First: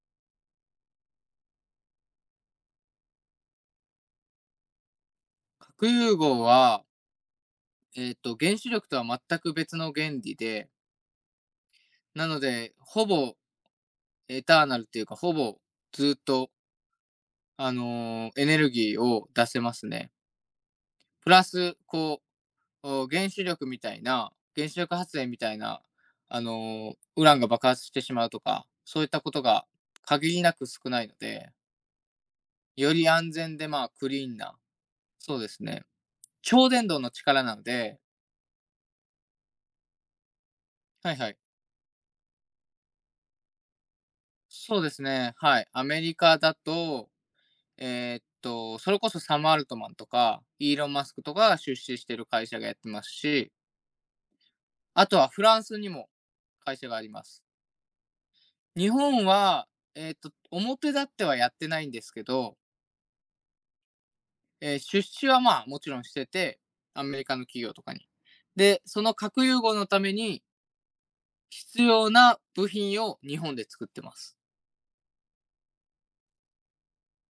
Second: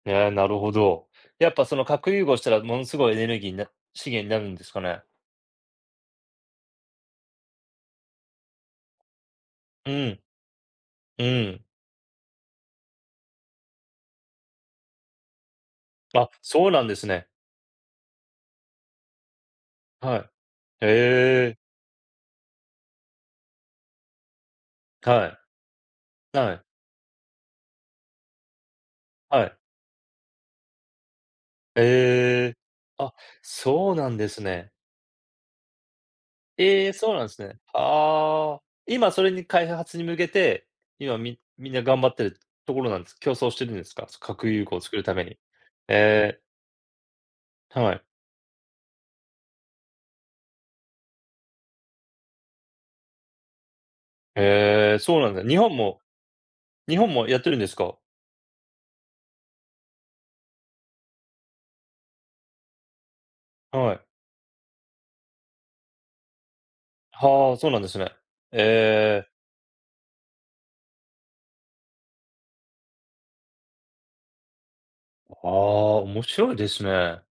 へえ、なるほど。やっぱその、核融合したらものすごいエネルギーな資源なるんですかね？核融合はええと、原子力とは全く別うの原ん。理でうん。なので、ほぼ、エターナルっていうか、ほぼずっあ、とそうなんですね。あのお、エネルギーを出せますね。はい。プラええ。ス、こう、お原子力みたいな、原子力発は電みたい。いな、あはい。の、ウランが爆発してしまうとか、そういったことはい。が限りなく少ない、でええ、よりあ、安全で、まあ、そうなクんリでーンすなね。そうですね、超伝ええ！導のそうなんす力なね。んでああ、今それに、開発に向けて、はい今はい。みみんな頑張ってるところなん競争してるんですか？つ核融そ合うで作するためね、に。はい、アメリえカえ。だと、はい。えっと、それこそサム・アルトマンとか、イーロン・マスクとかが出資してる会社がやってますしええ、あそとうはなんフだ。日ラン本スにもも会社が日あり本まもす。やってるんですか？日本は、えっと、表立ってはやってないんですけどはい。ええ、出資はまあ、もちろんしてて、アメリカのはあ、企そう業なんとでかすに。ね。で、そのええ。核融合のために必要な部品を日本で作ってます。はあ、面白いですね。